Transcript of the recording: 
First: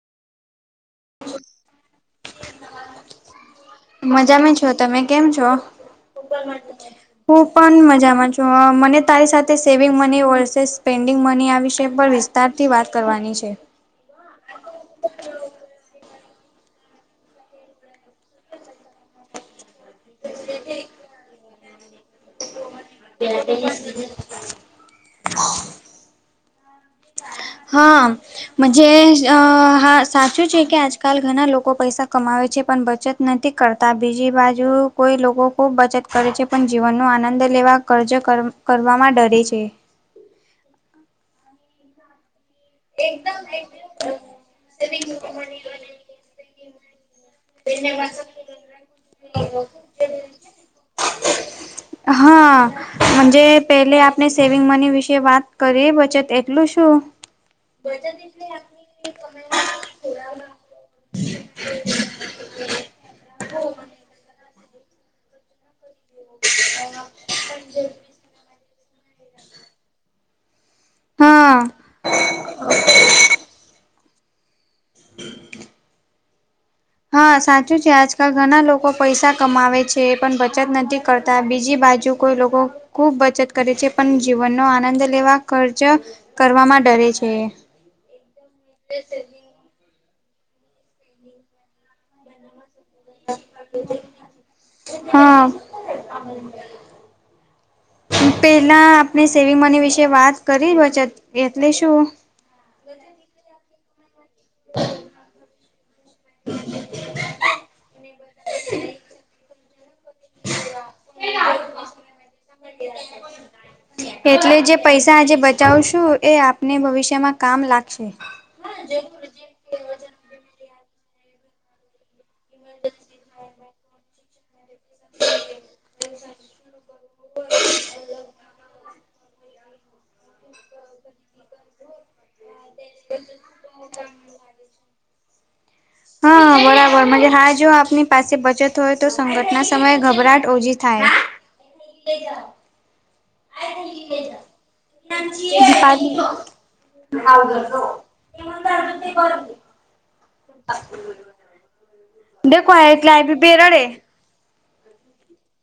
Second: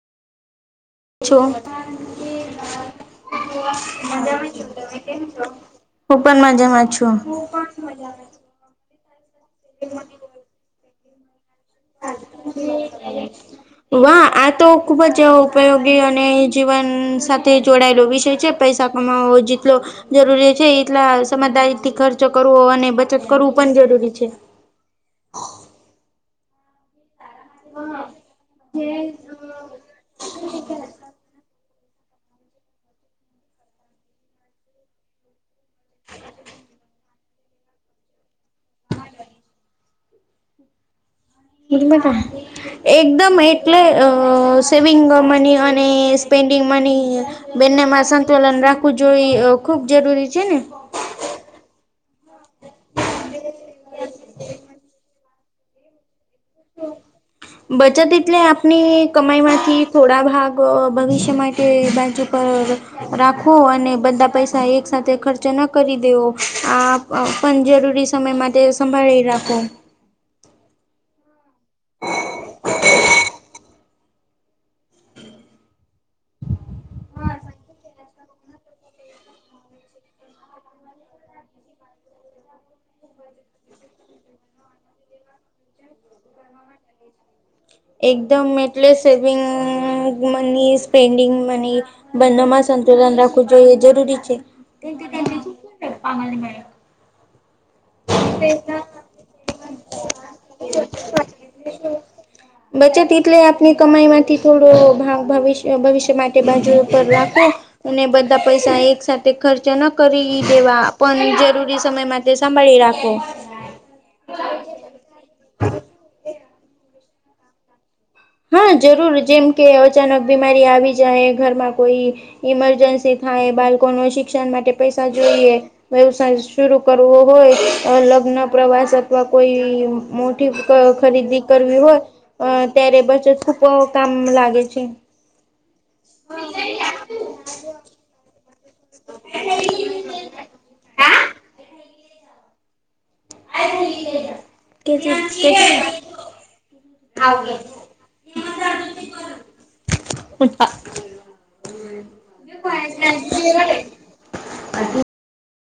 છો મજામાં છો તમે કેમ છો? [inaudible] હું પણ મજામાં છું મને તારી સાથે saving money versus pending money આ વિસય પર વિસ્તારથી વાત કરવાની છે. વા આ તો ખુબ જ ઉપયોગી અને જીવન સાથે જોડાયેલો વિષય છે. પૈસા કમાવા જેટલો જરૂરી છે એટલા સમજદારીથી ખર્ચો કરવો અને બ ચત કરવું પણ જરૂરી છે. હા મજે આ સાચું છે કે આજકાલ ઘણા લોકો પૈસા કમાવે છે પણ બચત નથી કરતા બીજી બાજુ કોઈ લોકો ખૂબ બચત કરે છે પણ જીવનનો આનંદ લેવા કર્જ કરવામાં ડરે છે એકદમ એટલે અ સેવિંગ મની અને પેન્ડિંગ મની બન્નેમાં સંતુલન રાખવું જોએ ખુબ જરૂરી છે ને [inaudible] હા જે પેલે આપને સેવિંગ મની વિશે વાત કરીએ બચત એટલું શું? બચત એટલે આપ પની કમાઈમાંથી થોડા ભાગ ભવિષ્ય માટે બાજુ રાખવો અને બધા પૈસા એક સાથે ખર્ચ ના કરી દેવો આ પણ જરૂરી સમય માટે સંભાળી રાખો હા [inaudible] હા સાચું છે આજકાલ ઘણા લોકો પૈસા કમાવે છે છે પણ બચત નથી કરતા બીજી બાજુ કોઈ લોકો ખૂબ બચત કરે છે પણ જીવનનો આનંદ લેવા ખર્ચા કરવામાં ડરે છે. એકદમ એટલે સેવિંગ મની એ સ પેન્ડિંગ મની બંનેમાં સંતુલન રાખવું એ જરૂરી છે. હા પેલા આપણે સેવિંગ મની વિશે વાત કરી રહ્યો છે એટલે શું બચત એટલે આપની કમાઈ થી. થોડું ભવ્ય ભવિષ્ય માટે બાજુ પર રાખો અને બધા પૈસા એક સાથે ખર્ચ ન કરી દેવા પણ જરૂરી સમયમાં તે સાંભળી રાખો એટલે જે પૈસા આજે બચાવશું એ આપને ભવિષ્યમાં કામ લાગશે. હા જરૂર જેમ કે અચાનક બીમારી આવી જાય ઘરમાં કોઈ ઇમરજન્સી થાય બાળકો ન શિક્ષણ માટે પૈસા જોઈએ વ્યવસાય શર કરવો હોય ઓર લગ્ન પ્રવાસ અથવા કોઈ મોટી ખરીદી કરવી હોય. થુપ કામ લાગે છે. હા બરાબર હા જો આપની પાસે બચત હોય, તો સંગટના સમયે ગભરાટ ઓછી થાય. એ ગ આયવુ [inaudible] દે કો એટલે એ ભી બેરડે